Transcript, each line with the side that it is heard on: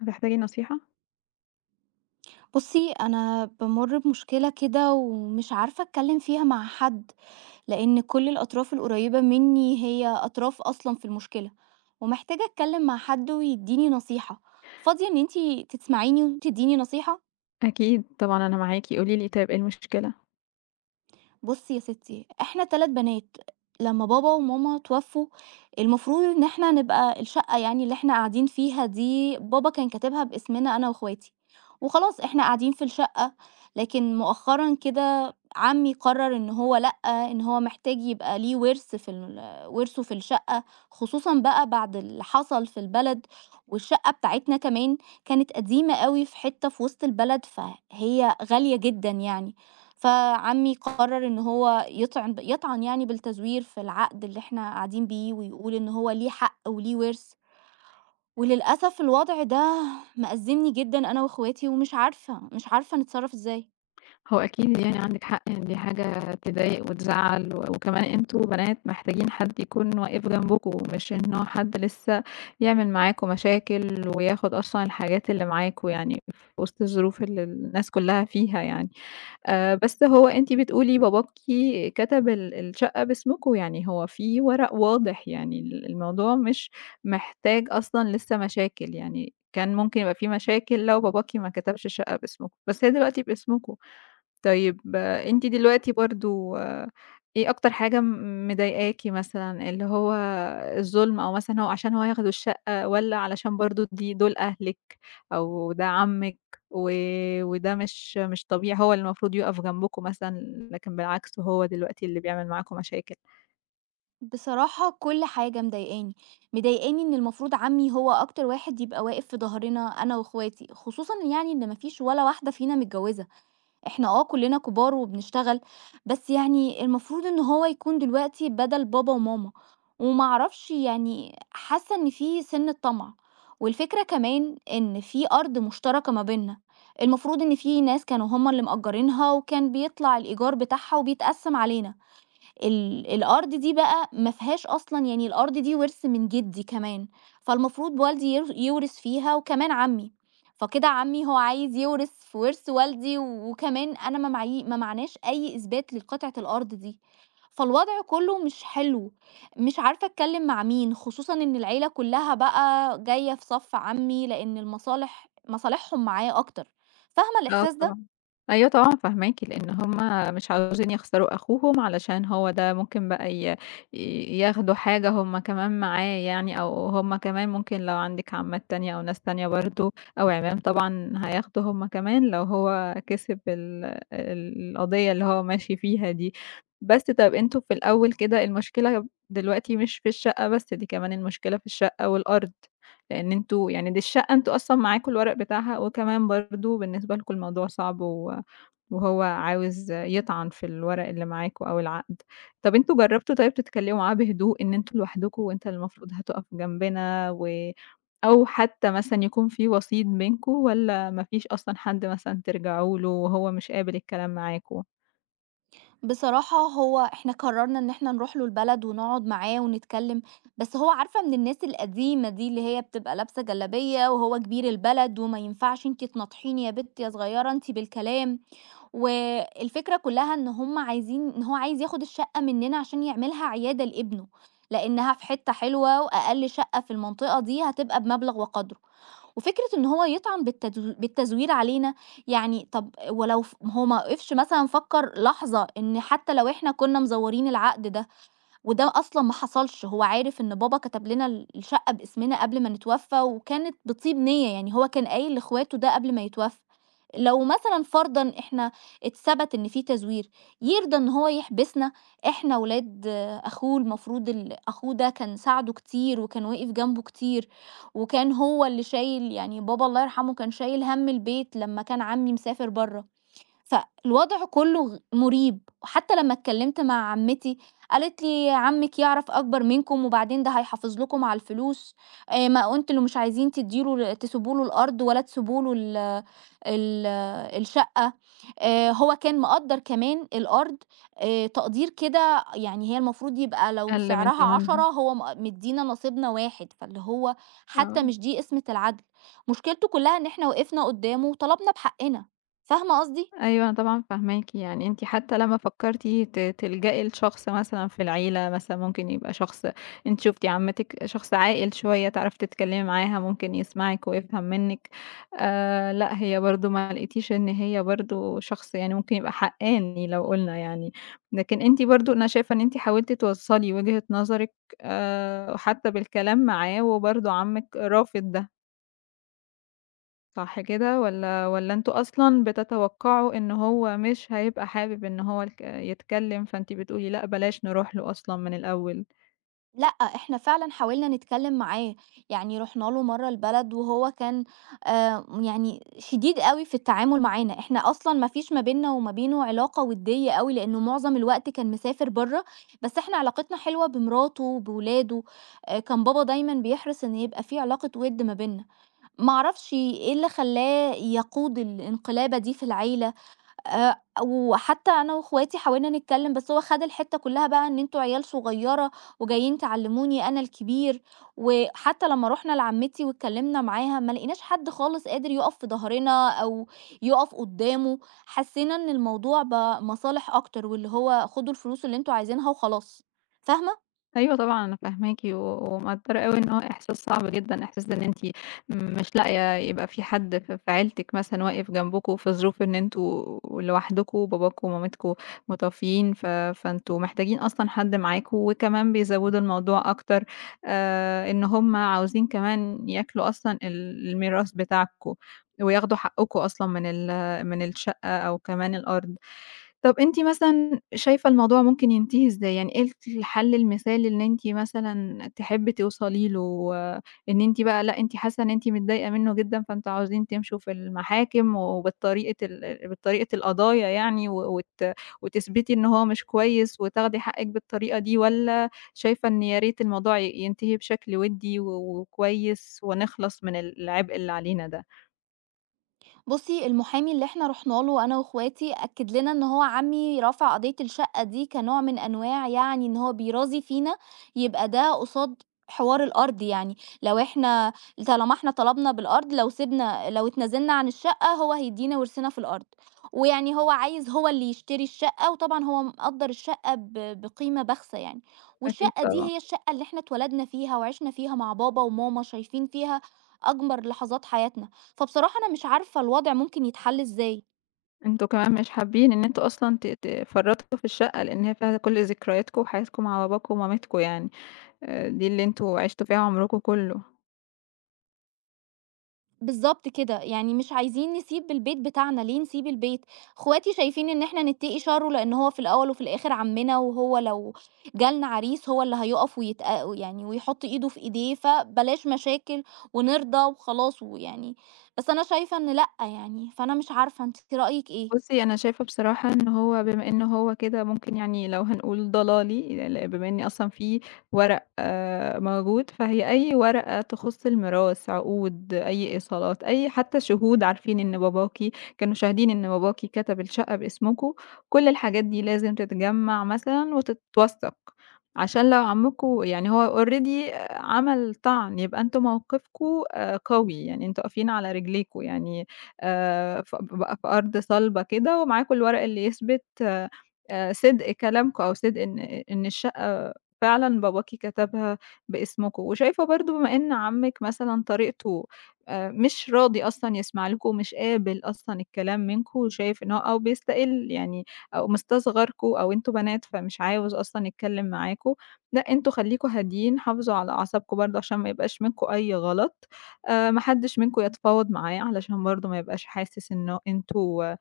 left: هتحتاجي نصيحة؟
right: بُصي، أنا بامُرّ بمشكلة كده ومش عارفة أتكلَّم فيها مع حد، لأن كل الأطراف القريبة مِنِّي هي أطراف أصلًا في المشكلة، ومحتاجة أتكلَّم مع حد ويدِّيني نصيحة. فاضِية إن أنتِ تسمعِيني وتدِّيني نصيحة؟
left: أكيد، طبعًا، أنا معاكِ، قولي لي طيب إيه المشكلة؟
right: بُصي يا ستِّي، إحنا 3 بنات، لمَّا بابا وماما توفُّوا، المفروض إن إحنا نبقى الشقَّة يعني اللي إحنا قاعدين فيها دي، بابا كان كاتِبها باسمنا أنا وإخواتي وخلاص، إحنا قاعدين في الشقَّة. لكن مؤخَّرًا كده، عمِّي قرَّر إن هو، لأ، إن هو محتاج يبقى ليه ورث في ال ورثه في الشقَّة، خصوصًا بقى بعد اللي حصل في البلد، والشقَّة بتاعتنا كمان كانت قديمة أوي في حتَّة في وسط البلد، فهي غالية جدًا يعني. فعمِّي قرَّر إن هو يطعن يطعَن يعني بالتزوير في العقد اللي إحنا قاعدين بيه، ويقول إن هو ليه حق وليه ورث وللأسف الوضع ده مأزَّمني جدًا أنا وإخواتي، ومش عارفة، مش عارفة نتصرَّف إزاي.
left: هو أكيد يعني عندِك حق إن دي حاجة تضايق وتزعّل و وكمان أنتم بنات محتاجين حد يكون واقف جنبكم، مش إنه حد لسّه يعمل معاكم مشاكل، وياخد أصلًا الحاجات اللي معاكم يعني في وسط الظروف اللي الناس كُلّها فيها يعني، آآ بس هو أنتِ بتقولي باباكِ كتب ال الشقة باسمكم، يعني هو في ورق واضح، يعني ال الموضوع مش محتاج أصلًا لسه مشاكل، يعني كان مُمكن يبقى في مشاكل لو باباكِ ما كتبش الشقة باسمكم، بس هي دلوقتي باسمكم. طيب أنتِ دلوقتي برضه إيه أكتر حاجة م مضايقاكِ مثلًا اللي هو الظلم أو مثلًا هو عشان هو ياخدوا الشقة، والّا علشان برضه دي دُول أهلِك؟ أو ده عمِّك، وده مش مش طبيعي، هو المفروض يُقف جنبكم مثلًا، لكن بالعكس، هو دلوقتي اللي بيعمل معاكم مشاكل؟
right: بصراحة، كل حاجة مضايقاني، مضايقاني إن المفروض عمي هو أكتر واحد يبقى واقف في ضهرنا أنا وإخواتي، خصوصًا يعني إن ما فيش ولا واحدة فينا متجوزة، إحنا آه كُلّنا كبار وبنشتغل، بس يعني المفروض إن هو يكون دلوقتي بدل بابا وماما، وما اعرفش يعني حاسة إن في سنة طمع، والفكرة كمان إن في أرض مشتركة ما بينّا، المفروض إن في ناس كانوا هُم اللي مأجّرينها، وكان بيطلع الإيجار بتاعها وبيتقسم علينا. ال الأرض دي بقى، ما فيهاش أصلًا يعني الأرض دي وِرث من جدي كمان، فالمفروض والدي ير يورث فيها وكمان عمي، فكده عمي هو عايز يورث في ورث والدي وكمان أنا ما معايي ما معاناش أي إثبات للقطعة الأرض دي، فالوضع كُلُّه مش حلو. مش عارفة أتكلم مع مين، خصوصًا إن العيلة كُلّها بقى، جاية في صف عمي لأن المصالح مصالحهم معاه أكتر، فاهمة
left: آه
right: الإحساس ده؟
left: طبعًا. أيوه طبعًا، فاهماكِ. لأن همّ مش عاوزين يخسروا أخوهم، علشان هو ده ممكن بقى ي ياخدوا حاجة هُم كمان معاه يعني، أو هُم كمان ممكن لو عندِك عمّات تانية أو ناس تانية برضه أو عِمام طبعًا، هياخدوا هُم كمان لو هو كسب ال ال القضية اللي هو ماشي فيها دي. بس، طَب أنتم في الأول كده، المشكلة دلوقتي مش في الشقة بس، دي كمان المشكلة الشقة والأرض. لأن أنتم يعني دي الشقة أنتم أصلًا معاكم الورق بتاعها، وكمان برضه بالنسبة لكم الموضوع صعب و وهو عاوز يطعن في الورق اللي معاكم، أو العقد. طَب أنتم جربتم طيب تتكلموا معاه بهدوء، إن أنتم لوحدكم وأنت المفروض هتُقف جنبنا و أو حتى مثلًا يكون في وسيط بينكم؟ والّا ما فيش أصلًا حدّ مثلًا ترجعوا له، وهو مش قابل الكلام معاكم؟
right: بصراحة، هو إحنا قرّرنا إن إحنا نرُوح له البلد ونقعد معاه ونتكلم، بس هو عارفة من الناس القديمة دي اللي هي بتبقى لابسة جلابية وهو كبير البلد، وما ينفعش أنتِ تناطحيني يا بِت يا صغيرة أنتِ بالكلام، و الفكرة كُلّها إن هم عايزين إن هو عايز ياخد الشقة منّنا عشان يعملها عيادة لابنُه، لأنها في حتّة حلوة، وأقل شقة في المنطقة دي هتبقى بمبلغ وقدرُه، وفكرة إنه هو يطعن بالتدو بالتزوير علينا، يعني طَب ولو هو ما وقفش مثلًا فكّر لحظة إن حتّى لو إحنا كنا مزورين العقد ده، وده أصلًا ما حصلش هو عارف إن بابا كَتَب لنا ال الشقة باسمنا قبل ما نتوفى وكانت بطِيب نية، يعني هو كان قايل لإخواتُه ده قبل ما يتوفى، لو مثلًا فرضًا إحنا اتثبَت إن في تزوير، يرضى إنه هو يحبسنا؟ إحنا ولاد آآ، أخوه المفروض ال أخوه ده كان ساعدُه كتير، وكان واقف جنبُه كتير، وكان هو اللي شايل يعني بابا الله يرحمُه كان شايل هَمّ البيت لمّا كان عمي مسافر برّه، فالوضع كُلُّه غ مُريب، حتّى لمّا اتكلّمت مع عمتي، قالت لي: "عمِّك يعرف أكبر منكم وبعدين ده هيحافظ لكم على الفلوس، ما أنتم اللي مش عايزين تدّي له تسيبوا له الأرض ولا تسيبوا له ال ال الشقة" آآ، هو كان مقدّر كمان الأرض آآ، تقدير كده يعني هي المفروض يبقى لو
left: أقل من
right: سعرها 10
left: تمنها.
right: هو م مدّينا نصيبنا 1 فاللي هو حتّى
left: آه.
right: مش دي قِسمِة العَدْل، مشكِلتُه كُلَّها إن إحنا وقفنا قُدَّامه وطلبنا بحقِّنا، فاهمة قصدي؟
left: أيوه، أنا طبعًا فاهماكِ، يعني أنتِ حتى لمّا فكرتِ ت تلجأي لشخص مثلًا في العيلة مثلًا ممكن يبقى شخص أنتِ شُفتِ عمتِّك شخص عاقل شوية، تعرفي تتكلمي معاها، ممكن يسمعِك ويفهم منِّك آآ، لأ هي برضه ما لقيتيش إن هي برضه شخص يعني ممكن يبقى حقّاني لو قُلنا يعني، لكن أنتِ برضه أنا شايفة إن أنتِ حاولتِ توصّلي وجهة نظرِك آآ، حتى بالكلام معاه وبرضه عمِّك رافض ده. صح كده، والّا والّا أنتم أصلًا بتتوقَّعوا إنه هو مش هيبقى حابِب إن هو الك يتكلَّم؟ فأنتِ بتقولي لأ، بلاش نرُوح له أصلًا من الأوَّل.
right: لأ، إحنا فعلًا حاولنا نتكلَّم معاه، يعني رُحنا له مرَّة البلد، وهو كان آآ، يعني شديد أوي في التعامل معانا. إحنا أصلًا ما فيش ما بيننا وما بينه علاقة ودِّيَّة أوي، لأنه معظَم الوقت كان مسافر برَّه. بس إحنا علاقتنا حلوة بمراته وبأولاده، كان بابا دايمًا بيحرص إنه يبقى في علاقة وُدّ ما بينَّا. ما أعرفش إيه اللي خلَّاه يقود الانقلابة دي في العيلة. آآ، وحتى أنا وأخواتي حاولنا نتكلَّم، بس هو خَد الحتَّة كلّها بقى إن: "أنتم عيال صغيرة وجايين تعلِّموني أنا الكبير." وحتى لمَّا رُحنا لعمِّتي واتكلَّمنا معاها، ما لقِيناش حد خالص قادر يقف في ضهرنا أو يقف قُدَّامه، حسّينا إن الموضوع بقى مصالح أكتر، واللي هو: "خُدوا الفلوس اللي أنتم عايزِينها وخلاص." فاهِمة؟
left: أيوه طبعًا، أنا فاهماكِ و ومقدِّرة أوي، إنه هو إحساس صعب جدًا، إحساس إن أنتِ مش لاقِية يبقى في حد ف في عيلتِك مثلًا واقِف جنبَكم، في ظروف إن أنتم لوحدكم وباباكم ومامتكُم متوفِّيين. ف فأنتم محتاجين أصلًا حد معاكم، وكمان بيزوّدوا الموضوع أكتر، آآ، إن هُم عاوزين كمان ياكُلوا أصلًا ال الميراث بتاعَكم ويأخُدوا حقَّكم أصلًا من ال من الشقَّة أو كمان الأرض. طب أنتِ مثلًا شايِفة الموضوع ممكن ينتهِي إزاي يعني؟ إيه ال الحل المثالي إن أنتِ مثلًا تحبّي توصلي له؟ إن أنتِ بقى، لأ، أنتِ حاسَّة إن أنتِ متضايِقة منه جدًا، فأنتم عاوزين تمشوا في المحاكم وبالطريقة ال بطريقة القضايا يعني، و وت وتثبَتِي إن هو مش كويِس وتاخُدي حقِّك بالطريقة دي، والّا شايِفة إن يا ريت الموضوع ي ينتهِي بشكل ودِّي و وكويِس ونخلَص من العبء اللي علينا ده؟
right: بُصي، المحامي اللي إحنا رُحنا له أنا وأخواتي أكد لنا إن هو عمي رفع قضية الشقة دي كنوع من أنواع يعني إن هو بيرازي فينا، يبقى ده قصاد حوار الأرض يعني، لو إحنا طالما إحنا طلبنا بالأرض لو سبنا لو اتنازلنا عن الشقة هو هيدينا ورثنا في الأرض، ويعني هو عايز هو اللي يشتري الشقة وطبعًا هو مقدر الشقة ب بقيمة بخسة يعني،
left: أكيد
right: والشقة دي
left: طبعًا.
right: هي الشقة اللي إحنا اتولدنا فيها وعشنا فيها مع بابا وماما شايفين فيها أجمل لحظات حياتنا، فبصراحة أنا مش عارفة الوضع ممكن يتحل إزاي!
left: أنتم كمان مش حابين إن أنتم أصلًا ت تفرّطوا في الشقة، لإن هي فيها كل ذكرياتكم وحياتكم مع باباكم ومامتكم يعني، دي اللي أنتم عِشتم فيها عمركم كله.
right: بالضبط كده، يعني مش عايزين نسيب البيت بتاعنا، ليه نسيب البيت؟ أخواتي شايفين إن إحنا نتقي شره لأنه هو في الأول وفي الآخر عمنا وهو لو جالنا عريس هو اللي هيوقَف ويتأ يعني ويحط إيده في إيديه فبلاش مشاكل ونرضى وخلاص ويعني، بس أنا شايفة إن لأ يعني، فأنا مش عارفة أنتِ رأيِك إيه؟
left: بُصي، أنا شايفة بصراحة إنه هو بمَا إنه هو كده ممكن يعني لو هنقول ضلالي، بمَا إن أصلًا في ورق آآ، موجود، فهي أي ورقة تخص الميراث، عقود، أي إيصالات، أي حتى شهود عارفين إن باباكِ كانوا شاهدين إن باباكِ كتب الشقة باسمكم كل الحاجات دي لازم تتجمّع مثلًا وتتوثق، عشان لو عمّكم يعني هو already عمل طَعْن، يبقى أنتم موقفكم قوي يعني أنتم واقفين على رجليكم يعني آآ، ف ب بقى في أرض صلبة كده ومعاكم الورق اللي يِثبِت آآ، صِدق كلامكم أو صِدق إن إن الشقة فعلًا باباكِ كتبها باسمكم، وشايفة برضه بما إن عمِك مثلًا طريقته مش راضي أصلًا يسمع لكم، ومش قابل أصلًا الكلام منكم، وشايف إنه أو بيِستقِل يعني أو مستصغركم أو أنتم بنات فمش عايز أصلًا يتكلم معاكم لأ، أنتم خليكوا هاديين حافظوا على أعصابكم برضه عشان ما يبقاش منكم أي غلط آآ، ما حدش منكم يتفاوض معاه علشان برضه ما يبقاش حاسس إنه أنتم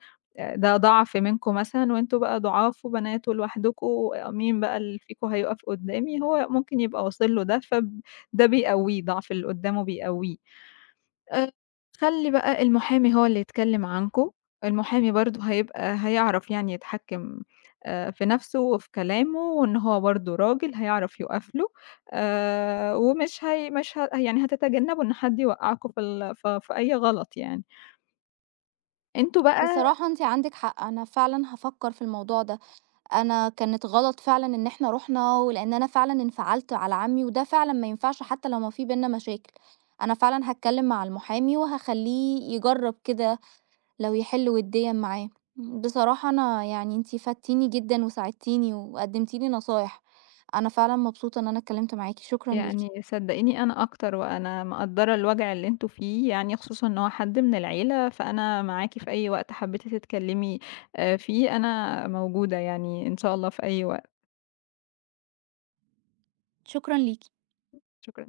left: ده ضعف منكم مثلًا، وأنتم بقى ضُعاف وبنات ولوحدكم مين بقى اللي فيكم هيوقف قدامي، هو ممكن يبقى واصل له ده، فب ده بيقويه ضعف اللي قدامه بيقويه آآ، خَلِّي بقى المحامي هو اللي يتكلم عنكم، المحامي برضه هيبقى هيعرف يعني يتحكم آآ، في نفسه وفي كلامه وإن هو برضه راجل هيعرف يقف له آآ، ومش هي مش ه يعني هتتجنبوا إن حد يوقعكم في ال في في أي غلط يعني. أنتم بقى
right: بصراحة أنتِ عندِك حق، أنا فعلًا هافكر في الموضوع ده، أنا كانت غلط فعلًا إن إحنا رُحنا ولإن أنا فعلًا انفعلت على عمي، وده فعلًا ما ينفعش حتى لو ما في بيننا مشاكل، أنا فعلًا هاتكلم مع المحامي وهاخلّيه يجرب كده لو يحل وِدّيًا معاه، بصراحة أنا يعني أنتِ فدتِيني جدًا وساعدتِيني وقدمتِ لي نصايح، أنا فعلًا مبسوطة إن أنا اتكلمت معاكِ، شكرًا ليكِ.
left: يعني صدقيني أنا أكتر، وأنا مقدرة الوجع اللي أنتم فيه، يعني خصوصًا إن هو حد من العيلة، فأنا معاكِ في أي وقت حبيتِ تتكلمي فيه أنا موجودة يعني، إن شاء الله في أي وقت.
right: شكرًا ليكِ.
left: شكرًا.